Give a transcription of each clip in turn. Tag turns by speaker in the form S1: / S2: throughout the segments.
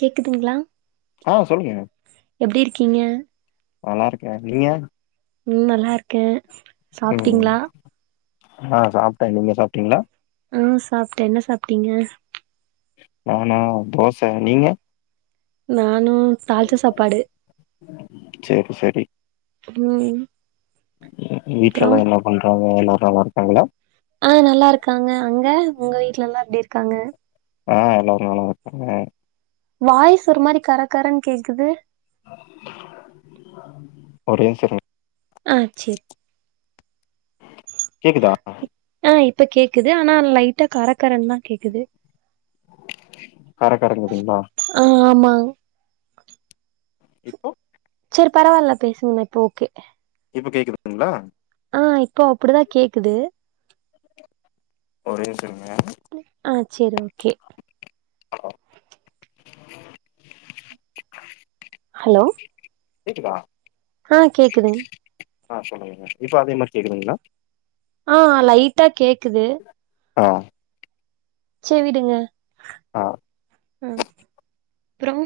S1: கேக்குதுங்களா
S2: அஹ் சொல்லுங்க
S1: எப்படி இருக்கீங்க
S2: நல்லா இருக்கேன் நீங்க
S1: உம் நல்லா இருக்கேன் சாப்டீங்களா
S2: அஹ் சாப்ட்டேன் நீங்க சாப்டீங்களா
S1: அஹ் சாப்ட்டேன் என்ன சாப்டீங்க
S2: நானா தோசை நீங்க
S1: நான் இன்னும் தாள்ச்ச சாப்பாடு
S2: சேரி சேரி
S1: ம்
S2: வீட்டுல
S1: அப்றோ
S2: எல்லாம் என்ன பண்றாங்க எல்லாரும் நல்லா இருக்காங்களா
S1: அஹ் நல்லா இருக்காங்க அங்க உங்க வீட்டுல எல்லாம் எப்படி இருக்காங்க
S2: அஹ் எல்லோரும் நல்லா இருக்காங்க
S1: வாய்ஸ்ஸு ஒரு மாரி கர கரன்னு கேக்குது
S2: ஒரே நிமிஷம் இருங்க
S1: அஹ் சேரி
S2: கேக்குதா
S1: அஹ் இப்ப கேக்குது ஆனா லைட்டா கரகரன்னு தான் கேக்குது
S2: கர கரங்குதுங்ளா
S1: அங்
S2: இப்போ
S1: சேரி பரவால பேசுங்ண்ணா இப்ப ஓகே
S2: இப்ப கேக்குதுங்ளா
S1: ஆ இப்போ அப்டிதா கேக்குது
S2: ஒரே நிம்ஷோ இருங்க
S1: செரி ஓகே
S2: ஆ
S1: ஹலோ
S2: கேக்குதா
S1: ஆ கேக்குதுங்
S2: ஆ சொல்லுங்க இப்ப அதே மாரி கேக்குதுங்ளா
S1: ஆ லைட்டா கேக்குது
S2: ஆ
S1: சே விடுங்க
S2: அ
S1: அ அப்றோ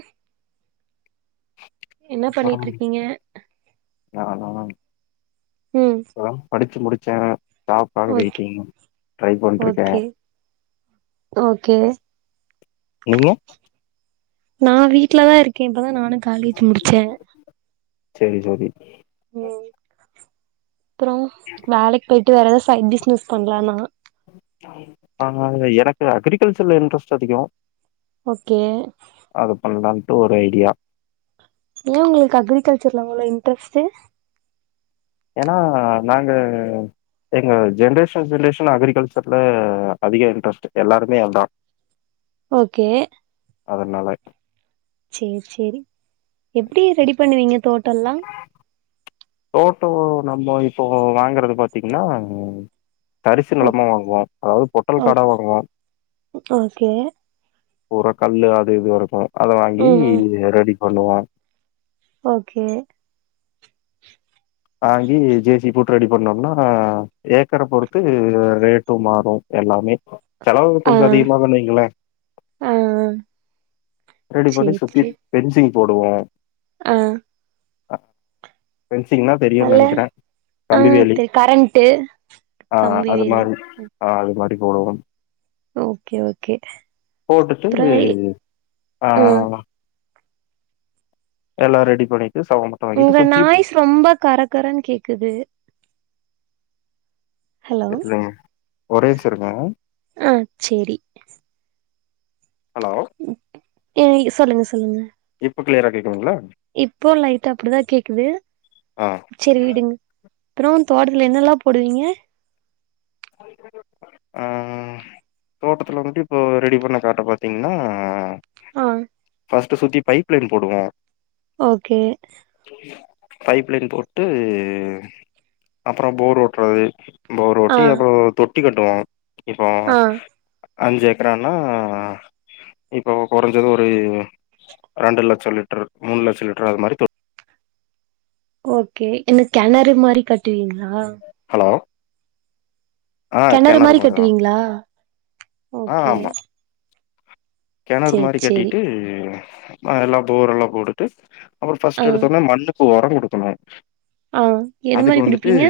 S1: என்ன
S2: அப்புறம்
S1: பண்ணிட்டுருக்கீங்க
S2: நானா பறம் படிச்சு முடி சேர டாப்பானு
S1: ஓகே
S2: வெயிட்டிங் ட்ரை பண்ட்ருக்க
S1: ஓகே ஓகே
S2: நீங்க
S1: நா வீட்லதா இருக்கே இப்பதா நானு காலேஜ் முடிச்சே
S2: சேரி ஜோதி
S1: ம் அப்றோ வேலைக் போய் டு வேற எதா சைட் பிஸ்னஸ் பண்ற நா
S2: ஆ எனக்கு அகிரிகல்ச்சர்ல இன்ட்ரஸ்ட் அதிகொ
S1: ஓகே
S2: ட்டு ஒரு ஐடியா
S1: ஏ உங்களுக்கு அக்ரிகல்ச்சர்ல அவ்ளோ இன்ட்ரெஸ்ட்டு
S2: ஏனா நாங்க எங்க ஜென்ரேஷன் ரிலேஷன் அகிரிகல்ச்சர்ல அதிக இன்ட்ரஸ்ட்டு எல்லாருக்மே அதா
S1: ஓகே
S2: அதனால
S1: சேர் சேரி எப்படி ரெடி பண்ணுவீங்க தோட்டம்ல்லாம்
S2: தோட்டம் நம்ம இப்போ வாங்கறது பாத்தீங்கன்னா தரிசு
S1: ஓக்
S2: நிலமா வாங்குவோம் அதாவது பொட்டல் காடா
S1: ஓக்
S2: வாங்குவோம்
S1: ஓகே
S2: பூரா கல்லு அது இது வரைக்கும் அத வாங்கி
S1: ம் ம்
S2: ரெடி பண்ணுவோம்
S1: ஓகே
S2: வாங்கி ஜே சி பி போட்டு ரெடி பண்ணோம்னா ஏக்கர பொறுத்து ரேட்டும் மாறும் எல்லாமே செலவு
S1: ஆ
S2: கொஞ்சம் அதிகமாதானு வைங்களேன்
S1: ஆ
S2: ரெடி பண்ணி சுத்தி பெஃன்சிங் போடுவோம்
S1: ஆஹ்
S2: அ பெஃன்சிங்னா தெரியும்னு
S1: அல்ல
S2: நெனைக்கிறேன்
S1: ஆ
S2: கம்பி வேலி
S1: தெரி கரண்ட்டு
S2: ஆஹ்
S1: கம்பி
S2: அது
S1: வேலி
S2: மாதிரி ஆஹ் அது மாரி போடுவோம்
S1: ஓகே ஓகே அப்றம்
S2: ஆஹ் எல்லாம் ரெடி பண்ணி
S1: உங்க நாய்ஸ் ரொம்ப கரக்கரன்னு கேக்குது ஹலோ
S2: தெரிலங்க ஒரே நிமிஷம் இருங்க
S1: ஆ சேரி
S2: ஹலோ
S1: சொல்லுங்க சொல்லுங்க
S2: க்ளீயர் கேட்குதுகளா
S1: இப்போ லைட்டு அப்படிதா கேக்குது
S2: ஆ
S1: சரி விடுங்க அப்புறம் தோட்டத்துல என்னல்லாம் போடுவீங்க
S2: ஆஹ் தோட்டத்துல வந்துட்டு இப்போ ரெடி பண்ண காட்ட பாத்தீங்கன்னா
S1: ஆஹ்
S2: ஃபஸ்டு சுத்தி பைப்லைன் போவோம்
S1: ஓகே
S2: பைப் லைன் போட்டு அப்பறம் போர் ஓட்டுறது
S1: ஆ
S2: தொட்டி அப்றம் தொ தொட்டி கட்டுவோம் இப்போ
S1: ஆ
S2: அஞ்சு ஏக்கரானா இப்போ கொறைஞ்சது ஒரு ரெண்ர லட்சம் லிட்டரு மூணு லட்சம் லிட்டர் அது மாதிரி தொ
S1: ஓகே என்ன கிணறு மாரி கட்டுவீங்களா
S2: ஹலோ ஆ
S1: கேணறு
S2: கெணறு
S1: மாரி
S2: மாரிதா
S1: கட்டுவீங்களா ஓகே
S2: கேணறு
S1: சேரி
S2: மாரி
S1: சேரி
S2: கட்டிட்டு ஆஹா எல்லா போரெல்லா போட்டுட்டு அப்போ ஃபர்ஸ்ட் எடுத்தோனா மண்ணு இப்போ ஓரோ குடுக்கணு
S1: ஆஹ் எது மாரி குடுப்பீங்க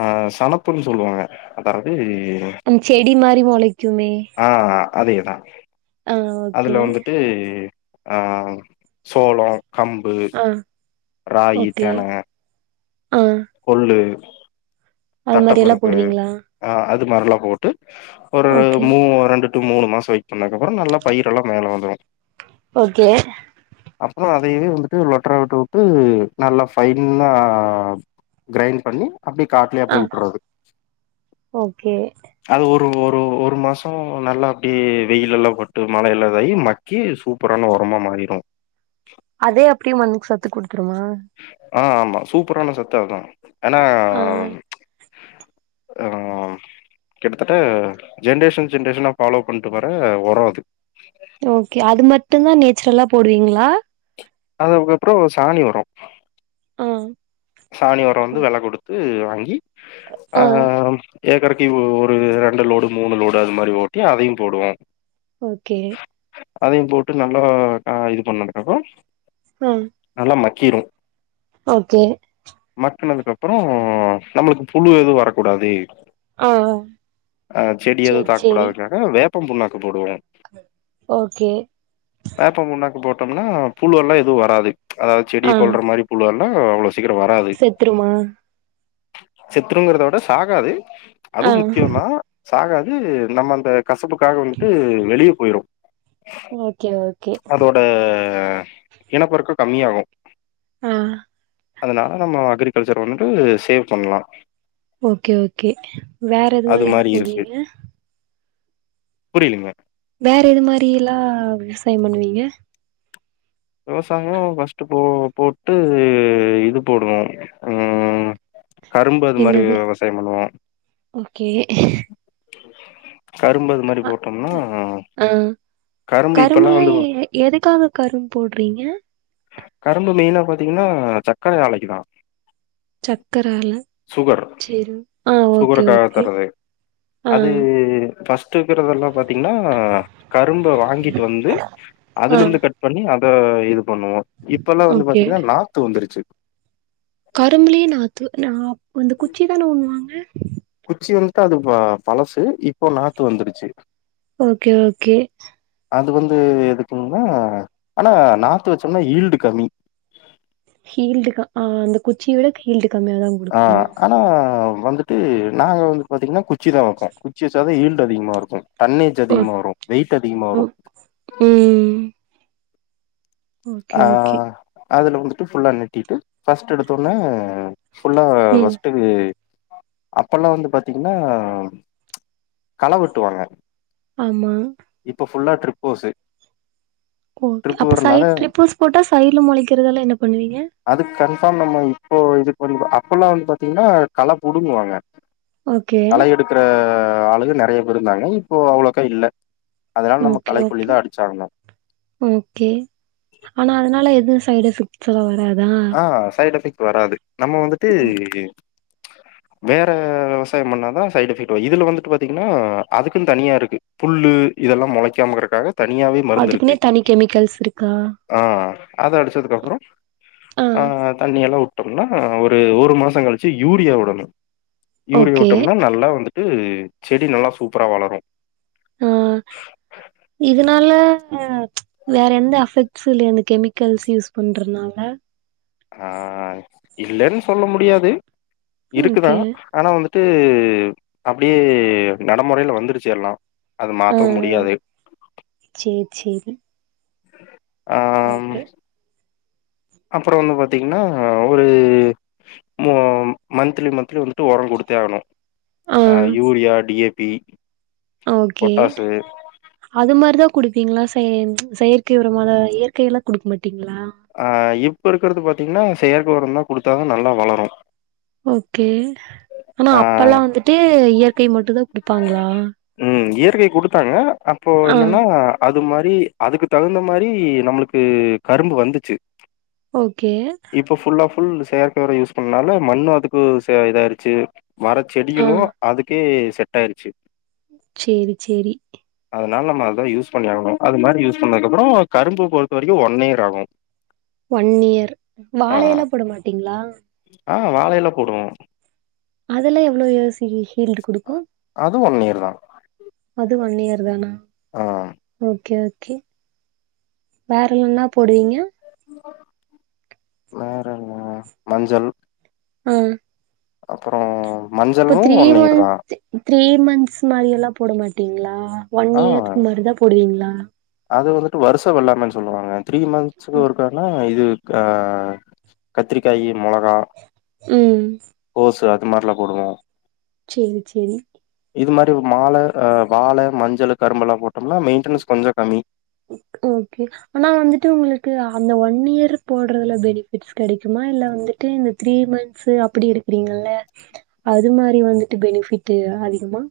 S2: ஆஹ் சனப்புன்னு சொல்லுவாங்க அதாவது
S1: உம் செடி மாரி மொளைக்குமே
S2: ஆ அதேதா
S1: ஆ
S2: அதுல
S1: ஓகே
S2: வந்துட்டு ஆஹ் சோளோ கம்பு
S1: ஆ
S2: ராகி
S1: ஓகே
S2: தெண
S1: ஆ அது மாரிலா போடுவீங்களா
S2: மரலா போட்டு ஒரு
S1: ஓகே
S2: மூ ரெண்டு ட்டு மூணு மாசோ வயிட் பண்ணக்கப்பரோ நல்ல பயிரல்லா மேல வந்துரு
S1: ஓகே
S2: அப்புறோ அதையவே வந்துட்டு லொட்டரா வுட்டுட்டு நல்லா ஃபைன்னா கிரைண்ட் பண்ணி அப்டி காட்லயே
S1: ஆ
S2: அப்டியே உட்டரது
S1: ஓகே
S2: அது ஒரு ஒரு ஒரு மாசோ நல்லா அப்டியே வெயிலல்லா பட்டு மழையெல்லா இதாயி மக்கி அது சூப்பரான உரமா மாறிரு
S1: அதே அப்டியே மண்க்கு சத்து குடுத்துருமா
S2: ஆஹ் ஆமா சூப்பரான சத்தோ அதா ஏனா
S1: ஆ
S2: அ ம் கிட்டத்தட்ட ஜென்ரேஷன் ஜென்ரேஷனா ஃபாலோ பண்ட்டு வர உரோ அது
S1: ஓகே அது மட்டுதா நேச்சுரலா போடுவீங்களா
S2: அதுக்கப்புறோ சாணி வரு
S1: ஆஹ்
S2: சாணி உரோ வந்து வேல குடுத்து வாங் ங்கி அ
S1: ஆ
S2: ம் ஏக்கருக்கு ஒரு ரெண்டு லோடு மூணு லோடு அது மாரி ஓட்டி அதையும் போடுவோம்
S1: ஓகே
S2: அதையும் போட்டு நல்லா இது பண்ணதுக்கு அப்பறம்
S1: ஆ
S2: அல்லமை கீறும்
S1: ஓகே
S2: பக்குனதுக்கு அப்புறம் நம்மளுக்கு புழு எதுவும் வரக்கூடாது
S1: ஆ
S2: அஹ் செடி எதுவும்
S1: சேரி
S2: தாக்க
S1: சேரி
S2: கூடாதுக்காக வே ப்பம் புண்ணாக்கு போடுவே
S1: ஓகே
S2: ப்பனா புழு எெல்லாம் எதுவும் வராது அதாவது செடி
S1: ஆ
S2: கொல்ற மாதிரி புழு வம் அ அவ்ளோ சீக்கிரம் வராது.
S1: செத்துருமா
S2: செத்துருங்கிறத விட சாகாது
S1: ஆ
S2: அதுவும் முக்கியம் தா சாகாது நம்மந்த கசப்புக்காக வந்துட்டு வெளியே போயிரும்
S1: ஓகே ஓகே
S2: அதோட இனப்பெருக்க கம்மியாகும்
S1: ஆஹ்
S2: அதனால நம்ம அக்ரிகல்ச்சர் வந்துட்டு சேவ் பண்ணலாம்
S1: ஓகே ஓகே வேற எது மாரில்லாம் போடுவீங்க
S2: புரியலங்க
S1: வேற எது மாரி எல்லாம் விவசாயம் பண்ணுவீங்க
S2: விவசாயம் ஃபர்ஸ்ட்டு போ போட்டு இது போடுவோம் ஹம் கரும்பு அது மாரி
S1: என்னது
S2: விவசாயம் பண்ணுவோம்
S1: ஓகே
S2: கரும்பு அது மாரி
S1: அ
S2: போட்டோம்னா
S1: ஆஹ்
S2: கரும்பு இப்பெல்லா
S1: கரும்புல
S2: வந்து
S1: எதுக்காக கரும்பு போடுறீங்க
S2: கரும்பு மெயினா பாத்தீங்கன்னா சக்கரை ஆலைக்குதான்
S1: சக்கரால
S2: சுகர்
S1: சேரி ஆ ஓகே
S2: சுகருக்காக
S1: ஓகே
S2: தரது
S1: ஆ
S2: அது ஃபர்ஸ்ட்க்கிறதெல்லாம் பாத்தீங்கன்னா கரும்ப வாங்கிட்டு வந்து
S1: ஆ
S2: அதுல இருந்து கட் பண்ணி அ ஆ இது பண்ணுவோம் இப்ப எல்லாம் வந்து பாத்தீங்கன்னா நாத்து வந்துருச்சு
S1: கரும்புலே நாத்து ந கொந்த குச்சி தானே உண்ணுவாங்க
S2: குச்சி வந்துட்டு அது பழசு இப்போ நாத்து வந்துருச்சு
S1: ஓகே ஓகே
S2: அது வந்து எதுக்குன்னா ஆனா நார்த்து வச்சோம்னா ஈல்டு கம்மி
S1: ஹீல்டு ஆஹ் அந்த குச்சியோட ஹீல்டு கம்மியாதா குடுக்குமா
S2: ஆஹ் ஆனா வந்துட்டு நாங்க வந்து பாத்தீங்ன்னா குச் குச்சி தா வப்பே குச்சி சத ஹீல் அதிகமாருக்கு தண்ணீர்ச்
S1: ஓ
S2: அதிகமா வரு வெயிட் அதிகமா
S1: ஓ
S2: வரு
S1: ம்
S2: ஆ
S1: ஓகே ஓகே
S2: அதுல வுட்டு ஃபுல்லா நெட்டிட்டு ஃபர்ஸ்ட்டு எடுத்தோனே ஃபுல்லா
S1: ம்
S2: [unintelligible] அப்பெல்லா வந்து பாத்தீங்ன்னா கள வெட்டுவாங்க
S1: ஆமா
S2: இப்ப ஃபுல்லா ட்ரிப் போசு
S1: ஓகே அப்ப சைட்ரிக்கிஸ் போட்டா சைட்ல மொளைக்கறதலா என்ன பண்ணுவீங்க
S2: அதுக்கு கன்ஃபார்ம் நம்ப இப்போ இது பண்ல அப்பெல்லா வந்து பாத்தீங்கன்னா கள புடுங்குவாங்க
S1: ஓகே
S2: கள எடுக்குற ஆளுக நெறைய பேர் இருந்தாங்க இப்போ அவ்ளோக்கா இல்ல அதனால நம்ப
S1: ஓகே ஓகே
S2: களைக்கொல்லிதா அடிச்சாவனு
S1: ஓகே ஆனா அதனால எதுவு சைட் எஃபெக்ட்ஸ்லா வராதா
S2: ஆஹ் சைட் எஃபெக்ட் வராது நம்ம வந்துட்டு வேற விவசாயம் பண்ணாதா சைட் எஃபெக்ட் வரு இதுல வந்துட்டு பாத்தீங்கன்னா அதுக்குன்னு தனியா இருக்கு புல்லு இதெல்லா மொளைக்காம கெடக்கு தனியாவே மருந்துருக்கு
S1: அதுக்குன்னே தனி கெமிக்கல்ஸ் இருக்கா
S2: ஆஹ் அத அடிச்சதுக்கப்றோ
S1: ஆ
S2: ஆஹ் தண்ணி எல்லா வுட் ட்டோம்னா ஒரு ஒரு மாசோ கழிச்சி யூரியா வுடனு யூரியா
S1: ஓகே
S2: வுட்டோம்னா நல்லா வந்துட்டு செடி நல்லா சூப்பரா வளரு
S1: ஆஹ் இதனால ஆ ம்ச் வேற எந்த அஃபெக்ட்ஸ் இல்ல இந்த கெமிக் கெர்ல்ஸ் யூஸ் பண்றனால
S2: ஆ இல்லைன்னு ‌சொல்ல முடியாது இருக்கு
S1: ஓகே
S2: தான் ஆனா வந்து விட்டு அப்டியே நடைமுறையில வந்துருச்சு எல்லாம் அது
S1: ஆ
S2: மாத்தவும் முடியாது
S1: சேரி சேரி
S2: ஆஹம்
S1: ஓகே
S2: அப்புறோ ‌ வந்து பாத்தீங்கன்னா ஒரு மந்த்லி மந்த்லி வந்து உரம் கொடுத்தே ஆகணும்
S1: ஆ
S2: யூரியா டி ஏ தீ
S1: ஓகே அது மாரி தான் குடி ப்பங்களா சேந்து செயற்கை உரமாத இயற்கை எல்லாம் குடுக்க மாட்டங்க ட்டீங்களா
S2: ஆ இப்ப இருக்குறது பாத்தீங்கன்னா செயற்கை உரம் தான் கொடுத்தாதங்க நல்லா வளரும்
S1: ஓகே ஆனா
S2: ஆ
S1: அப்பெல்லாம் வந்துட்டு இயற்கை மட்டும் தான் குடுப்பாங்களா
S2: ம். இயற்கை குடுத்தாங்க. அப்போ
S1: ஆ
S2: என்னன்னா, அது மாரி அதுக்கு தகுந்த மாரி நம்முளுக்கு கரும்பு வந்து ச்சு
S1: ஓகே
S2: ஃபுல் செயற்கை உரோ யூஸ் பண்ணனால மண்ணும் அதுக்கு இதாயிச்சு மர
S1: ஆ
S2: செடிகளும் அதுக்கே செட்டாயிருச்சு
S1: சேரி சேரி
S2: அதனால நம்ம அதான் யூஸ் பண்ணியாகனு அது மாரி யூஸ் பண்ணதுக்கு அப்புறம் கரும்பு பொறுத்த வரைக்கும் ஒன் இயர் ஆகும்
S1: ஒன் இயர்
S2: ஆ.
S1: வாழையில போட மாட்டீங்களா
S2: ஆ வாழையில போடுவோம்
S1: அதெல்லாம் எவ்ளோ இயர்ஸ் ஹீல்டு குடுக்கும்
S2: அதுவும் தான்
S1: அது ஒன் இயர் தானா
S2: ஆ.
S1: ஓகே ஓகே ஓகே வேர் என்னா போடுவீங்க
S2: வேரன்ன மஞ்சள்
S1: உம்
S2: அப்பறோ
S1: இப்ப தீரிமன்த்து த்ரீ மந்த்ஸ் மாரியெல்லா போட மாட்டீங்களா ஒன்
S2: ஆ.
S1: இயர் மாரி தா போடுவீங்களா உம்
S2: அது வந்துட்டு வருசவெல்லாமன்னு சொல்லுவாங்க த்ரீ மந்த்ஸ்க்கு ஒருக்கானா இது ஆ கத்திரிக்காய் மொளகா
S1: ம்
S2: கோசு இந்த மாரிலா போடுவோ
S1: செரி செரி
S2: இது மாரி மால வாழ மஞ்சள் கரும்பெல்லா போட் மெயின்டன்ஸ் கொஞ்ச
S1: ஓகே ஆனா வந்துட்டு உங்களுக்கு அந்த ஒன் இயர் போடுறதுல பெனிஃபிட்ஸ் கிடைக்குமா இல்ல வந்துட்டு இந்த த்ரீ மந்த்ஸ் அப்படி இருக்கறீங்கல்ல அது மாதிரி வந்துட்டு பெனிஃபிட் அதிகமா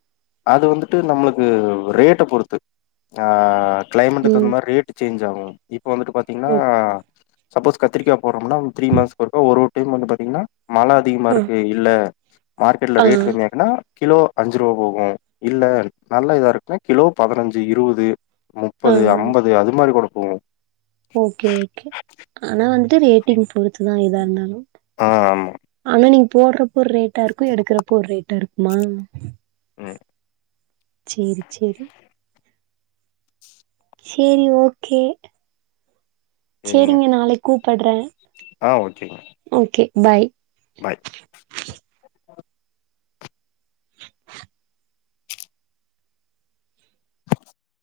S2: அது வந்துட்டு நம்மளுக்கு ரேட்ட பொறுத்து ஆ டைமண்ட்டுக்கு
S1: ம்
S2: தகுந்த மாரி ரேட்டு சேச் இதாவும் இப்ப வந்துட்டு பாத்தீங்னா
S1: ஓக்
S2: சப்போஸ் கத்திரிக்கா போடுரோம்னா த்ரி மன்ஸ்க்கு ஒருக்கா ஒரு டீம் வந்து பாத்தீங்னா மழை அதிகமா
S1: ஆ
S2: இருக்கு இல்ல மார்கெட்டுல
S1: ஆ
S2: ரேட் கம்மியா இருக்குனா கிலோ அஞ்சு ருவா போகுங்க இல்ல நல்லா இதா இருக்குனா கிலோ பதினஞ்சு, இருவது
S1: ஆ
S2: முப்பது, அம்பது அது மாரி கூட போவோ
S1: ஓகே ஓகே ஆனா வந்துட்டு ரேட்டிங் போ த்துனா இதா இருந்தாலு
S2: ஆ ஆமா
S1: ஆனா நீ போறப்போ ரேட் டாருக்கு எடுக்கிறப்ப ஒரு ரேட்டா இரு மா
S2: ம்
S1: சேரி சேரி சேரி ஓகே சேரிங்க நாளைக் கூ படுறே
S2: ஆஹ் ஓகே
S1: பாய்
S2: பாய்